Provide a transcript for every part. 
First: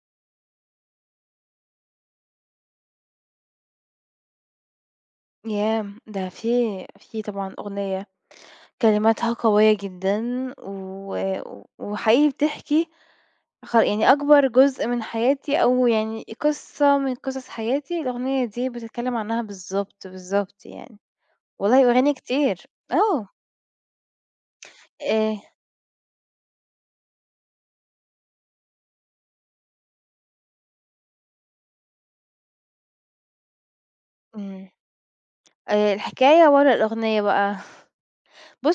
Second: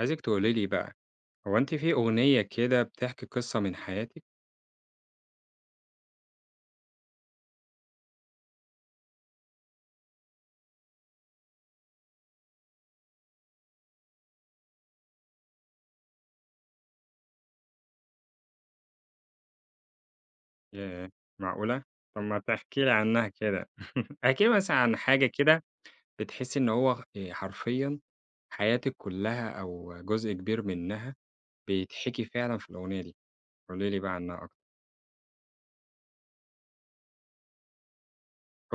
عايزِك تقولي لي بقى، هو أنتِ في أغنية كده بتحكي قصة من حياتِك؟ ياه! ده في طبعًا أغنية كلماتها قوية جدًا و وحقيقي بتحكي يعني أكبر جزء من حياتي أو يعني قصة من قصص حياتي، الأغنية دي بتتكلم عنها بالضبط، بالضبط يعني. ياه! معقولة! والله وأغاني طب ما كتير. تحكي لي عنها آه. كده، احكي لي مثلًا عن حاجة آآ كده. بتحسي إن هو حرفيًا حياتِك كلها أو جزء كبير منها بيتحكي فعلًا في الأغنية دي، قولي لي بقى عنها أكتر. إمم. الحكاية ورا الأغنية بقى.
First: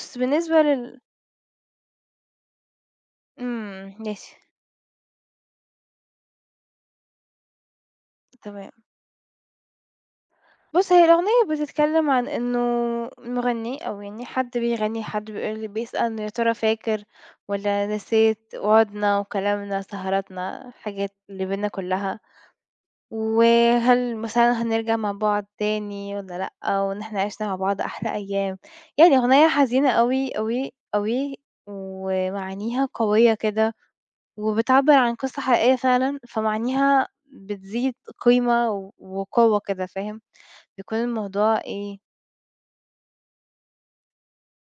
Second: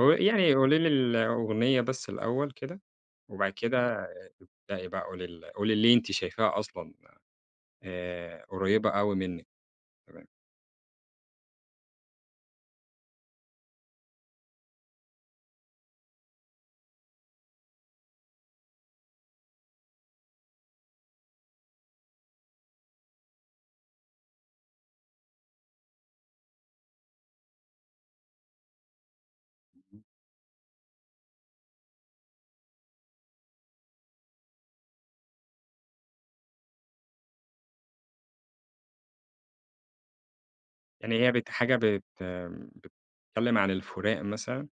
هو يعني بالنسبة قولي لي لل الأغنية بس الأول كده، وبعد كده إمم، ماشي، ابدئي بقى قولي ليه أنتِ شايفاها أصلًا تمام. قريبة أوي منِّك. بُص، هي الأغنية بتتكلّم عن إنه مغنّي أو يعني حد بيغنّي، حد بيقول بيسأل يا ترى فاكر والّا نسيت وعودنا وكلامنا، سهراتنا، الحاجات اللي بيننا كلّها، وهل مثلًا هنرجع مع بعض تاني والّا لأ، وإن إحنا عِشنا مع بعض أحلى أيام. يعني أغنية حزينة أوي، أوي، أوي، ومعانيها قوية كده وبتعبّر عن قصة حقيقية فعلًا، فمعانيها بتزيد قيمة و وقوة كده، فاهم؟ بيكون يعني هي بت الموضوع حاجة إيه. بت بتتكلم عن الفُراق مثلًا،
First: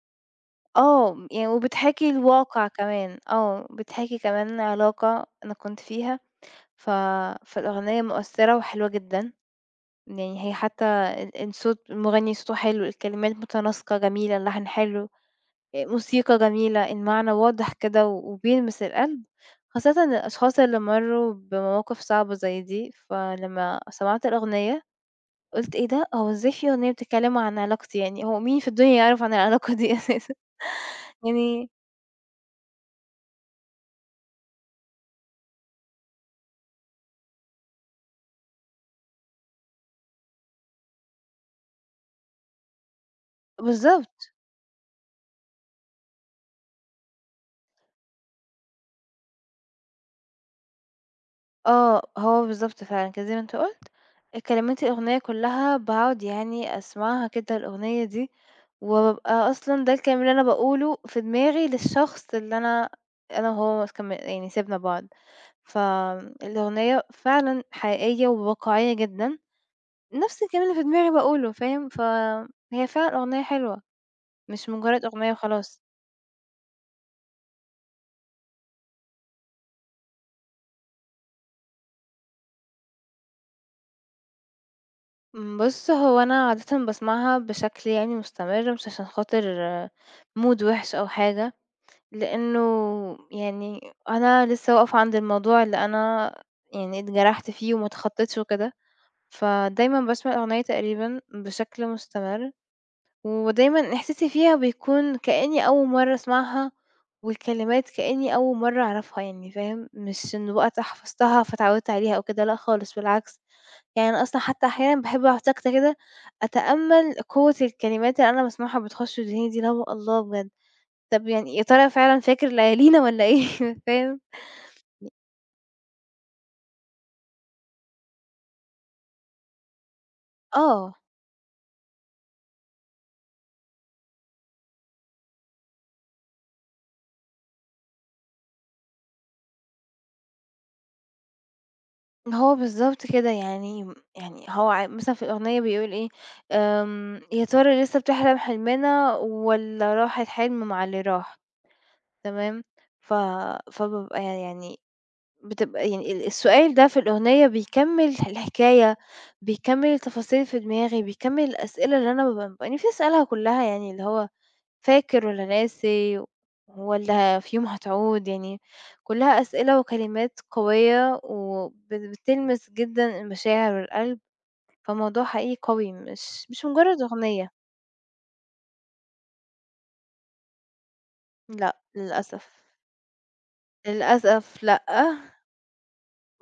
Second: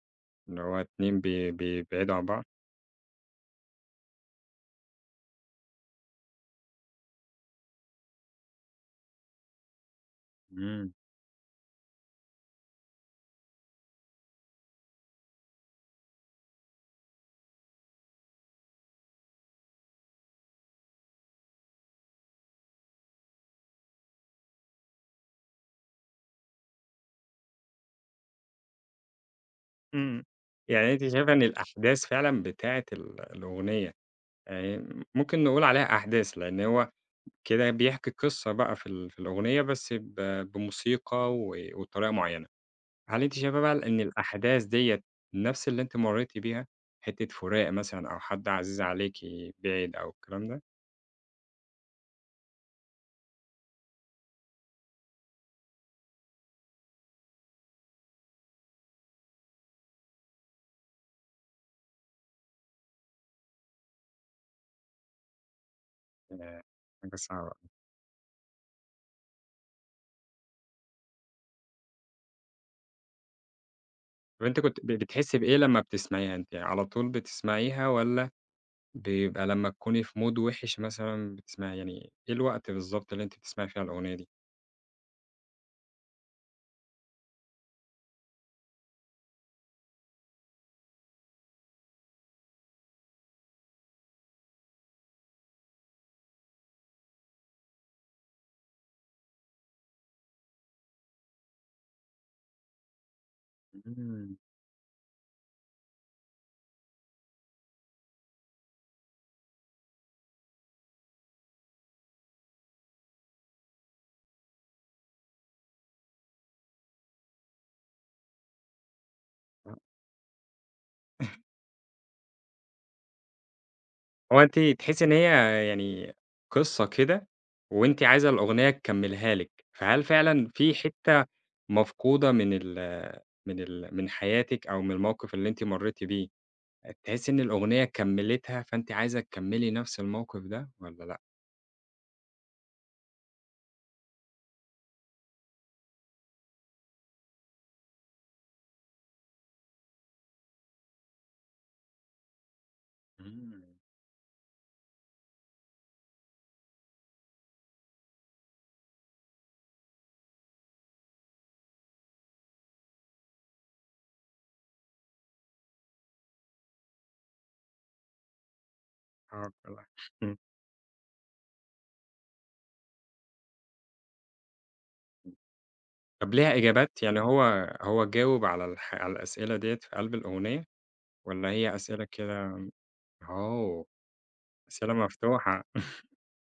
اللي هو 2 آه، يعني وبتحاكي بيبعدوا عن بعض؟ الواقع كمان، آه، بتحاكي كمان علاقة أنا كنت فيها، ف فالأغنية مؤثرة وحلوة جدًا، يعني هي حتى إمم، الصوت المغني صوته حلو، الكلمات متناسقة جميلة، اللحن حلو، موسيقى جميلة، المعنى واضح كده و- وبيلمس القلب، خاصةً الأشخاص اللي مرّوا بمواقف صعبة زي دي، فلمّا سمعت الأغنية قُلت إيه ده! هو إزاي في أغنية بتتكلم عن علاقتي يعني، هو مين في الدنيا يعرف عن العلاقة دي إمم، أساسًا؟ يعني أنتِ شايفة إن يعني الأحداث فعلًا بتاعة الأغنية، يعني ممكن نقول عليها أحداث، لإن هو كده بيحكي قصة بقى في الأغنية بس ب بموسيقى وبطريقة معيّنة. هل أنتِ شايفة بقى إن بالضبط. الأحداث ديّة نفس اللي أنتِ مرّيتِ بيها، حتّة فُراق مثلًا أو حد عزيز عليكِ بِعِد أو الكلام ده؟ آه، هو بالضبط فعلًا كده زي ما أنت قُلت، كلمات الأغنية كلّها باقعد يعني أسمعها كده الأغنية دي، وبابقى أصلًا ده الكلام اللي أنا باقوله في دماغي للشخص اللي أنا أنا وهو كم يعني سِبنا بعض، آآ، فالأغنية حاجة صعبة. فعلًا حقيقية وواقعية جدًا، نفس الكلام اللي في دماغي باقوله فاهم، فهي فعلًا أغنية حلوة، طب أنتِ مش كنتِ مجرد أغنية بتحسّي بإيه لمّا وخلاص. بتسمعيها؟ أنتِ على طول بتسمعيها والّا بيبقى لمّا تكوني في mood وِحِش مثلًا بتسمعيها؟ يعني إيه الوقت بالضبط اللي أنتِ بتسمعي فيها الأغنية دي؟ بُص هو أنا عادةً باسمعها بشكل يعني مستمر مش عشان خاطر mood وِحِش أو حاجة. لإنه يعني أنا لسه واقفة عند الموضوع اللي أنا يعني اتجرحت فيه وما اتخطيتش وكده، فدايمًا باسمع الأغنية تقريبًا بشكل مستمر، ودايمًا إحساسي إمم. فيها بيكون كإني أول مرّة أسمعها، والكلمات كإني أول مرّة أعرفها يعني فاهم، مش إنه بقى حفظتها فاتعودت عليها أو كده لأ خالص بالعكس، يعني أنا أصلًا حتى أحيانًا باحب أقعد ساكتة كده أتأمل قوة الكلمات اللي أنا باسمعها بتخش ودني دي اللي آه. هو الله بجد! طب يعني يا ترى فعلًا فاكر ليالينا والّا إيه؟ فاهم؟ هو أنتِ تحسّي إن هي يعني قصة كده وأنتِ عايزة الأغنية تكمّلها لِك، فهل فعلًا في آه، حتّة مفقودة من ال من ال من حياتِك أو من الموقف اللي أنتِ مرّيتِ بيه، تحسّي إن الأغنية كمّلتها فأنتِ عايزة تكمّلي نَفْس الموقف ده والّا لأ؟ هو بالضبط كده يعني يعني هو ع مثلًا في الأغنية بيقول إيه، يا ترى لسه بتحلم حلمنا والّا راح الحلم مع اللي راح، تمام؟ ف إمم. فبابقى يعني بتبقى يعني السؤال ده في الأغنية بيكمّل الحكاية، بيكمّل التفاصيل في دماغي، بيكمّل الأسئلة اللي أنا بابقى نفسي أسألها كلّها يعني اللي هو فاكر والّا ناسي والّا في يوم هتعود، يعني كلّها آه، أسئلة والله. وكلمات قوية وب بتلمس جدًا المشاعر والقلب، فالموضوع حقيقي قوي طب مش ليها مش إجابات؟ مجرّد يعني هو أغنية، هو جاوب على الأسئلة ديّة في قلب الأغنية والّا هي لأ أسئلة للأسف، كده؟ آه، للأسف لأ، أسئلة مفتوحة.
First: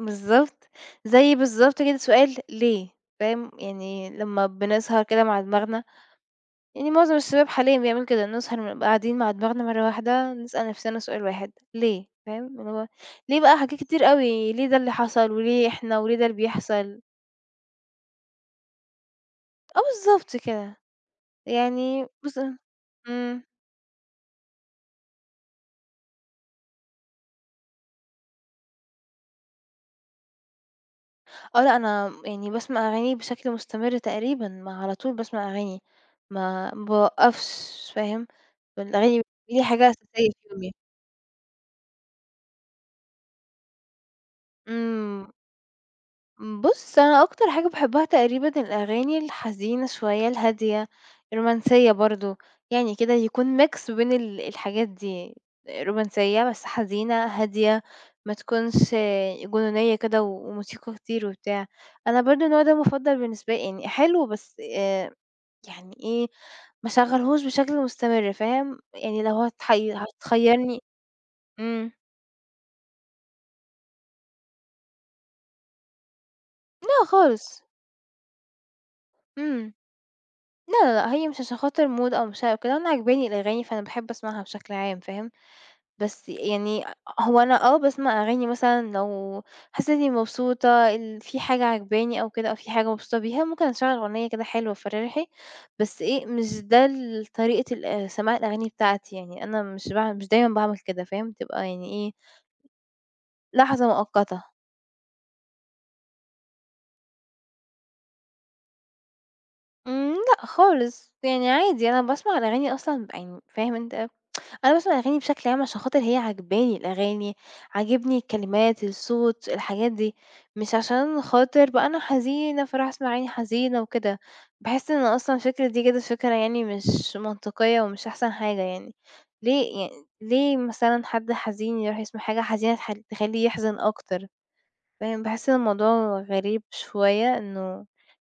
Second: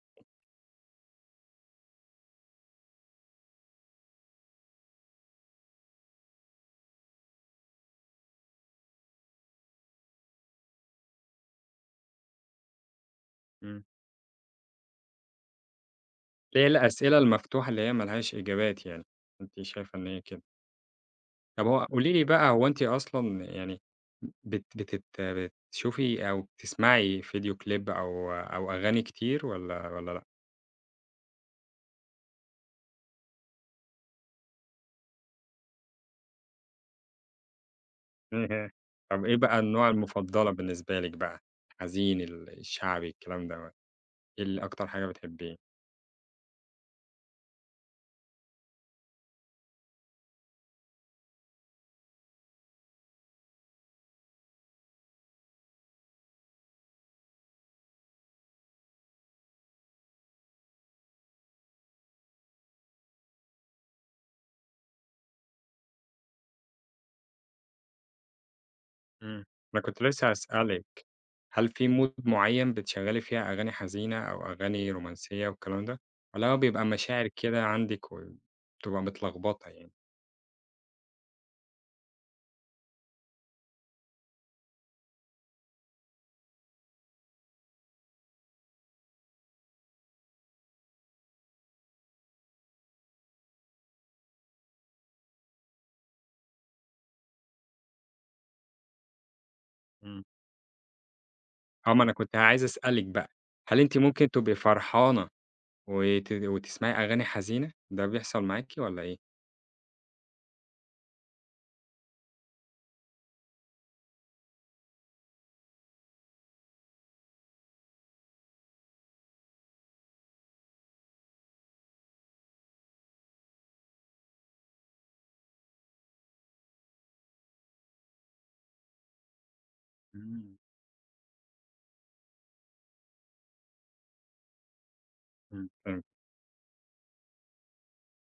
بالضبط، زي بالضبط كده سؤال ليه، فاهم، يعني لمّا بنسهر كده مع دماغنا يعني معظم الشباب حاليًا بيعملوا كده، نسهر ونبقى قاعدين مع دماغنا مرّة واحدة، نسأل نفسنا سؤال واحد ليه؟ فاهم؟ اللي هو ليه بقى حاجات إمم. كتير أوي، ليه ده اللي حصل، وليه إحنا، وليه ده اللي اللي هي بيحصل؟ الأسئلة المفتوحة اللي هي ما لهاش إجابات يعني، أنتِ آه شايفة إن هي بالضبط كده. كده، طب هو يعني قولي لي بُص. بقى هو أنتِ إمم، أصلًا يعني بت بتت بتشوفي أو بتسمعي فيديو كليب أو أغاني كتير والّا لأ؟ آه لأ أنا يعني باسمع أغاني بشكل مستمر تقريبًا، ما على طول باسمع أغاني، ما باوقّفش فاهم؟ الأغاني طب إيه بقى دي النوع حاجة أساسية في المفضلة يومي. بالنسبة لِك بقى؟ حزين، الشعبي، الكلام دوّة، إيه اللي أكتر حاجة إمم. بتحبيه؟ بُص، أنا أكتر حاجة باحبها تقريبًا الأغاني الحزينة شوية، الهادية، الرومانسية برضه، يعني كده يكون mix بين الحاجات دي، رومانسية بس حزينة، هادية، ما تكونش جنونية كده و- وموسيقى كتير وبتاع. أنا برضه النوع ده مفضل بالنسبة لي، يعني حلو بس يعني إيه، ما اشغّلهوش بشكل مستمر، فاهم؟ يعني لو إمم. أنا هتحي كنت لسه هتخيّرني. هاسألِك، هل في إمم، mood معيّن بتشغّلي فيها أغاني حزينة أو أغاني رومانسية والكلام ده، والّا هو بيبقى لأ مشاعر خالص. كده عندِك وبتبقى متلخبطة إمم. يعني؟ لا، لا، لأ، هي مش عشان خاطر mood أو مش عارف كده، أنا عاجباني الأغاني فأنا باحب أسمعها بشكل عام فاهم، بس يعني هو أنا آه، باسمع أغاني مثلًا لو حسيت إني مبسوطة، في حاجة عاجباني أو كده أو في حاجة مبسوطة بيها، ممكن أشغّل أغنية كده حلوة تفرّحي، بس إيه، مش ده طريقة سماع الأغاني بتاعتي، يعني أنا إمم. مش دايمًا باعمل كده فاهم، بتبقى يعني آه، ما أنا إيه، كنت عايز أسألِك بقى، هل لحظة أنتِ ممكن مؤقتة. تبقي فرحانة وتسمعي أغاني حزينة، ده بيحصل معاكِ والّا إيه؟ لأ خالص، يعني عادي أنا باسمع الأغاني أصلًا يعني فاهم أنت؟ أنا باسمع أغاني بشكل عام عشان خاطر هي عاجباني الأغاني، عاجبني الكلمات، الصوت، الحاجات دي، مش عشان خاطر بقى أنا حزينة فاروح أسمع أغاني حزينة وكده، باحس إن أصلًا الفكرة دي كده فكرة يعني مش منطقية ومش أحسن حاجة يعني، ليه يعني إمم، ليه مثلًا حد حزين يروح يسمع حاجة حزينة تخلّيه يحزن أكتر، فاهم؟ باحس إن إمم، فهمت. الموضوع غريب شوية إنه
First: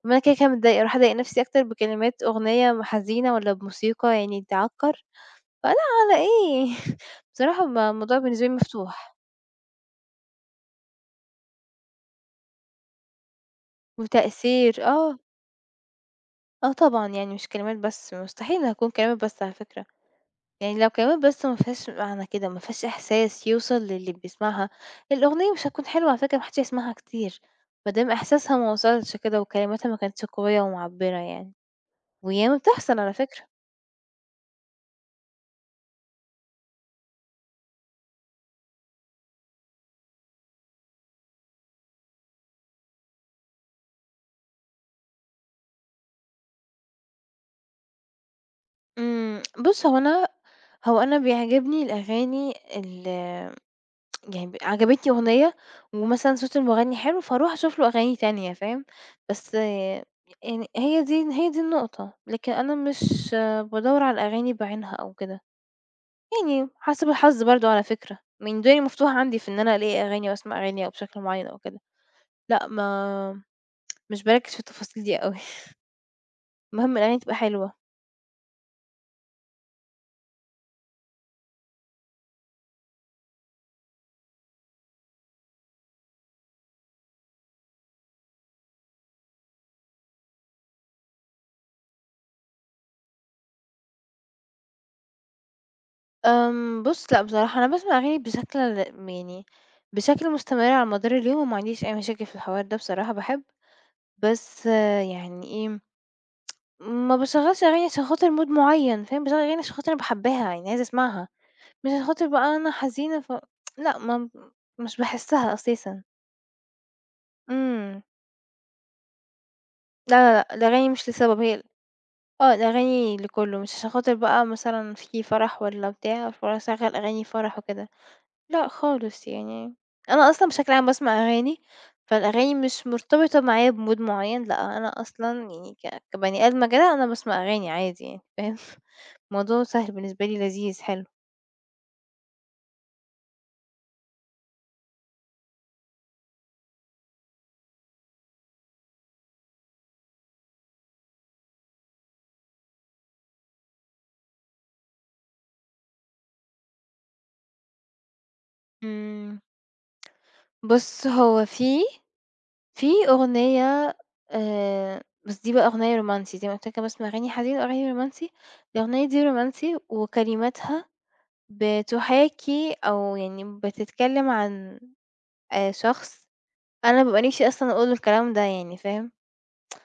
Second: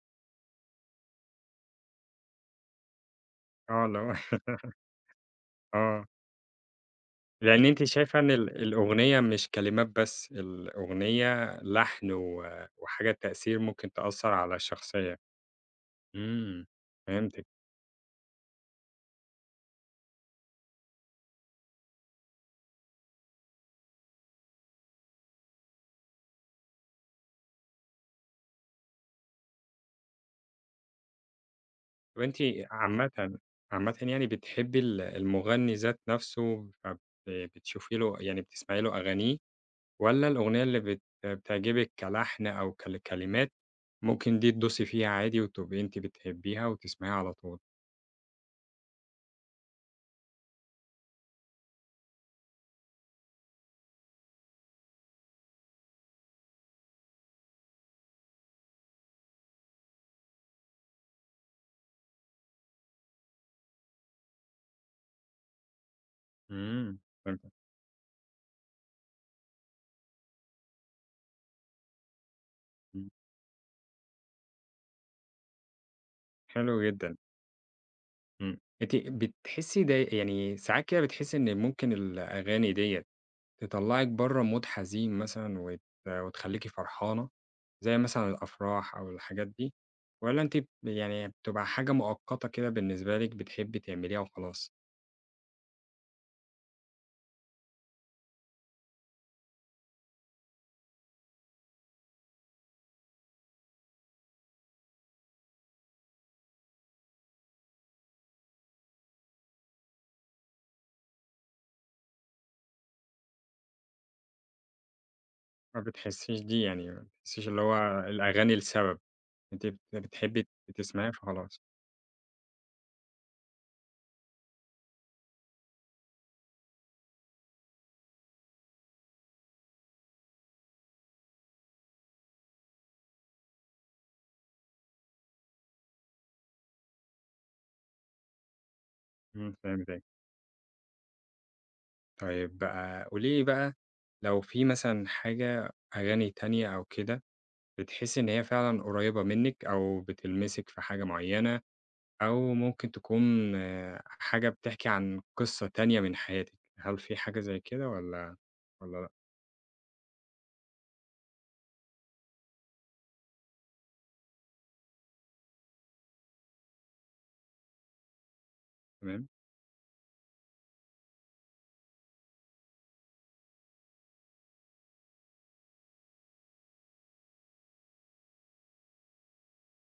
طب ما أنا كده، كده متضايقة أروح أضايق نفسي أكتر بكلمات أغنية حزينة والّا آه، اللي بموسيقى هو يعني تعكّر؟ فلأ آه، على إيه. لإن بصراحة أنتِ الموضوع شايفة إن بالنسبة لي مفتوح، الأغنية مش كلمات بس، الأغنية لحن وحاجة تأثير ممكن تأثّر على وتأثير آه، الشخصية. إمم، آه طبعًا يعني فهمتِك. مش كلمات بس، مستحيل هاكون كلمات بس على فكرة، يعني لو كلمات بس ما فيهاش معنى كده، ما فيهاش إحساس يوصل للي بيسمعها، الأغنية مش هتكون حلوة على فكرة ما حدش هيسمعها كتير، ما دام إحساسها ما وصلش كده وكلماتها ما كانتش قوية ومعبرة يعني، طب أنتِ وياما بتحصل على عامةً، فكرة. عامةً يعني بتحبّي المغني ذات نَفْسه، بتشوفي له يعني بتسمعي له أغانيه، والّا الأغنية اللي بتعجبِك كلحن أو كلمات، ممكن دي تدوسي فيها عادي وتبقي أنتِ بتحبّيها وتسمعيها على طول؟ بُص هو أنا بيعجبني الأغاني يعني عجبتني أغنية ومثلًا صوت المغني حلو، فاروح أشوف له أغاني تانية فاهم، بس آه، يعني هي دي النقطة، لكن أنا مش بادوّر على الأغاني بعينها أو كده، يعني إمم، حسب الحظ فهمتِك. برضه على فكرة، يعني الدنيا مفتوحة عندي في إن أنا ألاقي أغاني وأسمع أغاني أو بشكل معين أو كده، لأ إمم، ما مش باركّز في التفاصيل دي أوي، حلو المهم جدًا. الأغاني تبقى حلوة. إمم. أنتِ بتحسّي ده يعني ساعات كده بتحسّي إن ممكن الأغاني ديّة تطلّعِك برّه mood حزين مثلًا وتخلّيكِ فرحانة، زي مثلًا الأفراح أو الحاجات دي، والّا أنتِ يعني بتبقى حاجة مؤقتة كده بالنسبة لِك بتحبّي تعمليها وخلاص؟ بُص لأ بصراحة أنا باسمع أغاني بشكل يعني بشكل مستمر على مدار اليوم وما عنديش أي مشاكل في الحوار ده بصراحة، باحب بس آه، يعني إيه، ما باشغّلش أغاني عشان خاطر mood معيّن فاهم، باشغّل أغاني عشان خاطر أنا باحبّاها، يعني عايزة أسمعها، مش عشان خاطر بقى أنا حزينة لأ ما مش باحسّها ما أساسًا. بتحسّيش دي يعني ما بتحسّيش اللي هو إمم. الأغاني لسبب، أنتِ لا، لا، بتحبّي لأ، الأغاني مش تسمعيها لسبب فخلاص. هي آه، الأغاني لكُلّه، مش عشان خاطر بقى مثلًا في فرح والّا بتاع فاروح أشغّل أغاني فرح وكده، لأ خالص يعني. أنا أصلًا بشكل عام باسمع أغاني، فالأغاني مش مرتبطة معايا بmood معيّن، لأ أنا أصلًا يعني كبني آدمة كده أنا باسمع أغاني عادي يعني فاهم؟ إمم، الموضوع سهل فهمتِك. بالنسبة لي لذيذ حلو. طيب بقى قولي لي بقى لو في مثلًا حاجة، أغاني تانية أو كده بتحسّي إن هي فعلًا قريّبة منِّك أو بتلمسِك في حاجة معيّنة أو ممكن تكون حاجة بتحكي عن قصة تانية من حياتِك، هل في حاجة زي كده والّا لأ؟ إمم. بُص، هو في أغنية بس دي بقى أغنية رومانسي زي ما قُلت لك أنا باسمع أغاني حزين وأغاني رومانسي، الأغنية دي تمام. رومانسي وكلماتها بتحاكي أو يعني بتتكلم عن شخص أنا بابقى نفسي أصلًا أقول له الكلام ده يعني فاهم؟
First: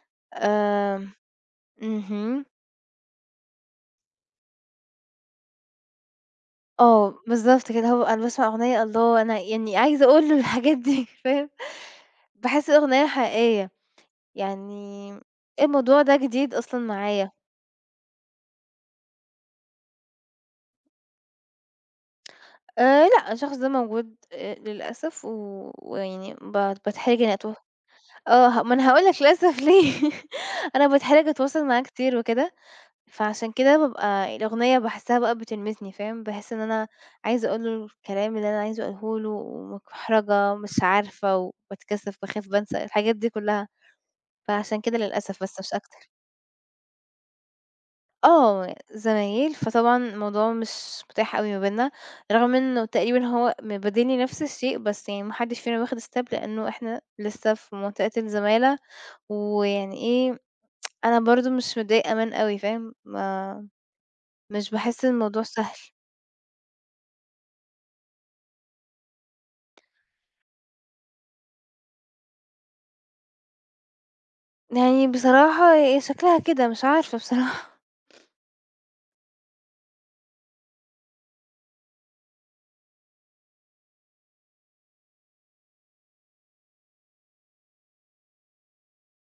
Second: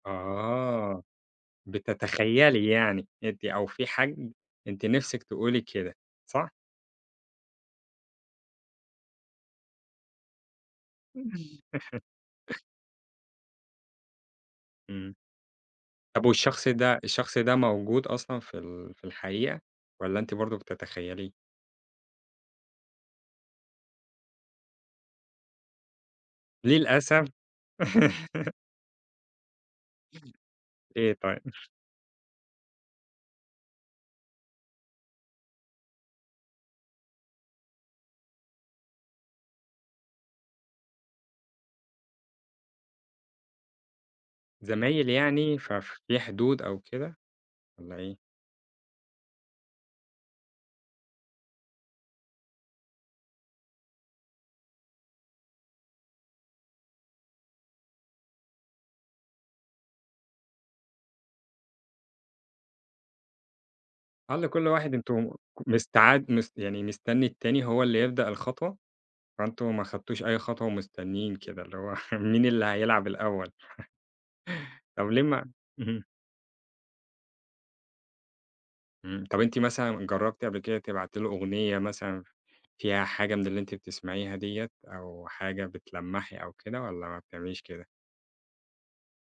آه، آمم، اهم، بتتخيلي يعني أنتِ أو في حاج أنتِ نِفْسِك تقولي كده، صح؟ آه، بالضبط كده هو أنا باسمع أغنية الله! أنا يعني عايزة أقول له الحاجات دي فاهم؟ باحس الأغنية حقيقية. إمم. يعني الموضوع ده طب جديد والشخص أصلًا ده، معايا. الشخص ده موجود أصلًا في الحقيقة والّا أنتِ برضه بتتخيليه؟ لأ، الشخص ده موجود للأسف و ويعني باتحرج للأسف. إنّي آه، ما أنا هاقول لك للأسف ليه، أنا إيه باتحرج طيب، أتواصل معاه كتير وكده، فعشان كده بابقى الأغنية باحسّها بقى بتلمسني فاهم، باحس إن أنا عايزة أقول له الكلام اللي أنا عايزة أقوله له ومتحرجة، مش عارفة وباتكسف، باخاف، بانسى، الحاجات دي كلّها، فعشان كده زمايل للأسف يعني بس مش أكتر. ففي حدود أو كده والّا إيه؟ آه، زمايل، فطبعًا الموضوع مش متاح أوي ما بيننا، رغم إنه تقريبًا هو مبادلني نفس الشيء، بس يعني ما حدش فينا واخد step لإنه إحنا لسه في منطقة الزمالة، ويعني إيه، أنا برضه مش متضايقة من أوي فاهم، ما آه، لكل مش واحد. باحس إن أنتم الموضوع سهل. مستعد يعني مستني التاني هو اللي يبدأ الخطوة، فأنتم ما خدتوش أي خطوة ومستنيين كده، اللي هو مين اللي هيلعب الأول؟ طب يعني ليه ما بصراحة هي اهم، شكلها كده مش عارفة بصراحة. إمم، طب أنتِ مثلًا جربتِ قبل كده تبعتي له أغنية مثلًا فيها حاجة من اللي أنتِ بتسمعيها ديّة، أو حاجة بتلمّحي أو كده والّا ما بتعمليش كده؟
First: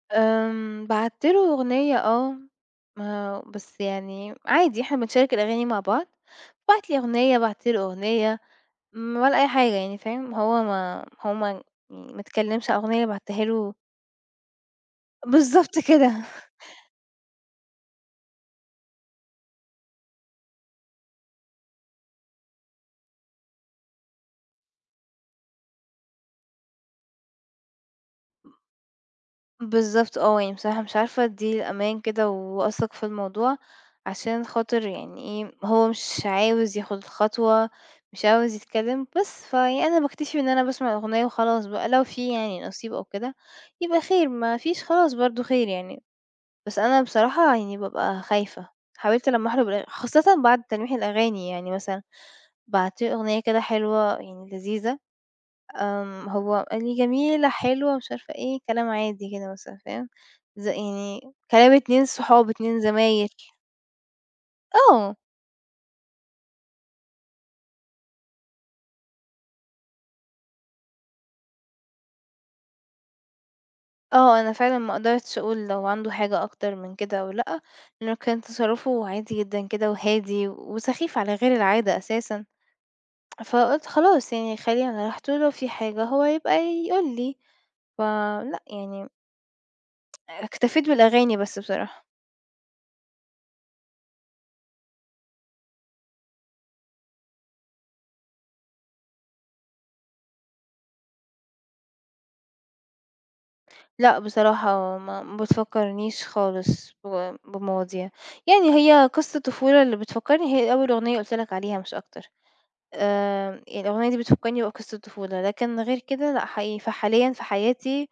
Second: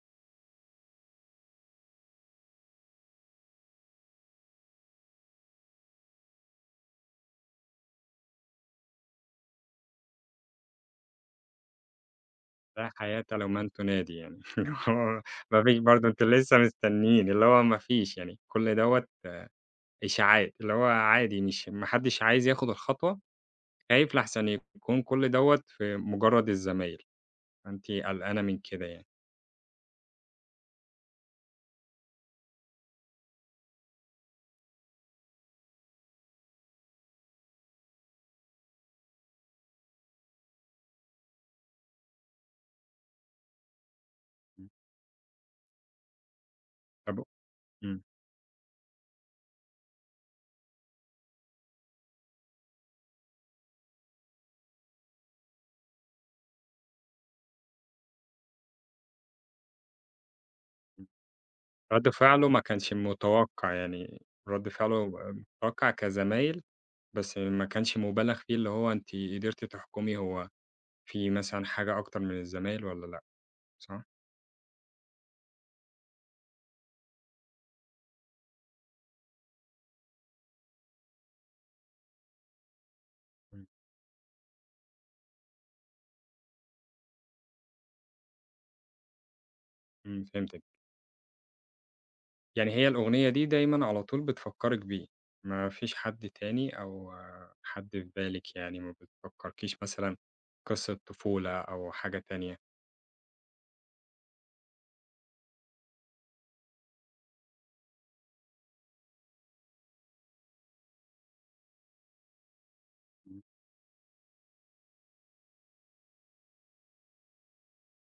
بعتّ له أغنية آه، ما بس يعني عادي إحنا بنشارك الأغاني مع بعض، بعت لي أغنية، بعت له أغنية. ولا أي حاجة يعني فاهم، هو ما يعني ما اتكلمش على لا الأغنية اللي حياة بعتها لمن له تنادي يعني، اللي هو ما فيش بالضبط برضه، كده، أنتم لسه مستنيين، اللي هو ما فيش يعني كل دوّة إشاعات، اللي هو عادي، مش ما حدش عايز ياخد الخطوة، خايف لأحسن يكون كل دوّة في مجرّد الزمايل، فأنتِ قلقانة من كده يعني. بالضبط آه، يعني بصراحة مش عارفة أدّي له أمان كده وأثق في الموضوع، عشان خاطر يعني إيه، هو مش عاوز ياخد الخطوة، مش عاوز يتكلم بس، فيعني أنا باكتفي بإن أنا باسمع الأغنية وخلاص بقى، لو في يعني نصيب أو كده يبقى خير، ما إمم، فيش خلاص برضه خير يعني، بس أنا طب بصراحة يعني إمم، بابقى خايفة، حاولت لمّا أحضر بال خاصةً بعد تلميح الأغاني يعني مثلًا بعت له أغنية كده حلوة يعني لذيذة، هو قال لي: "جميلة، حلوة،" مش عارفة إيه، كلام عادي كده مثلًا فاهم، إمم، يعني كلام 2 رَد فعله صحاب، ما 2 كانش زمايل متوقّع يعني، رَد فعله آه، متوقّع كزمايل، بس ما كانش مُبالغ فيه، اللي هو أنتِ قدرتِ تحكمي هو في مثلًا حاجة أكتر من الزمايل والّا لأ، صح؟ آه، أنا فعلًا ما قدرتش أقول لو عنده حاجة أكتر من كده أو لأ، لأنه كان تصرُّفه عادي جدًا كده وهادي وسخيف على غير العادة أساسًا، إمم، فقُلت خلاص يعني خلّيني على راحته، لو في حاجة هو يبقى يقول لي، فلأ يعني إمم، فهمتِك. اكتفيت بالأغاني بس بصراحة. يعني هي الأغنية دي دايمًا على طول بتفكّرِك بيه، ما فيش حد تاني أو حد في بالِك يعني، ما بتفكّركيش مثلًا قصة طفولة أو حاجة تانية؟ لأ بصراحة ما بتفكّرنيش خالص بمواضيع. يعني هي قصة طفولة اللي بتفكّرني هي أول أغنية قُلت لك عليها مش أكتر. الأغنية دي بتفكّرني بقصة طفولة، لكن غير كده لأ حقيقي فحاليًا في حياتي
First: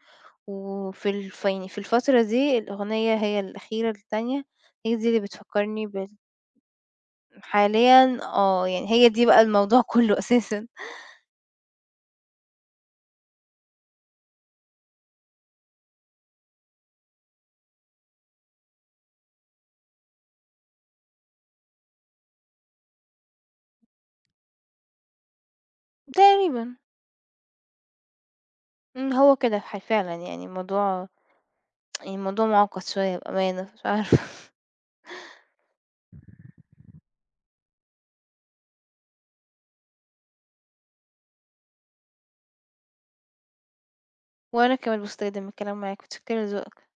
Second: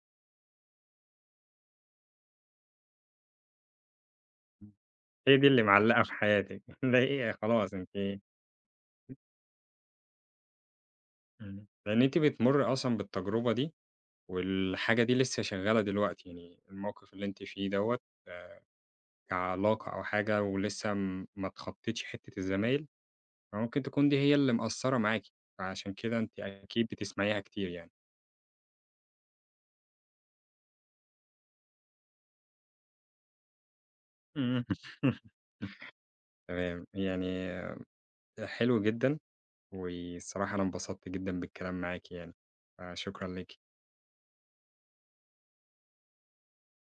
وفي الف يعني في الفترة دي الأغنية هي الأخيرة التانية، هي دي اللي هي دي اللي بتفكّرني معلّقة في حياتِك، ده هي خلاص أنتِ. حاليًا آه. يعني هي دي بقى الموضوع كُلّه أساسًا. إمم. لإن أنتِ بتمُرّي أصلًا بالتجربة دي، والحاجة دي لسه شغّالة دلوقتي، يعني الموقف اللي أنتِ فيه دوّة آآ كعلاقة أو حاجة ولسه ما اتخطّيتش حتّة الزمايل، فممكن تكون دي هي اللي مأثّرة معاكِ، فعشان كده أنتِ تقريبًا. أكيد بتسمعيها كتير يعني. هو كده فعلًا يعني الموضوع يعني الموضوع معقّد شوية بأمانة مش عارفة. إمم. تمام، يعني حلو جدًا، والصراحة أنا انبسطت جدًا بالكلام معاكِ يعني، فشكرًا ليكِ. وأنا كمان مبسوطة جدًا من الكلام معاك، متشكرة لذوقك.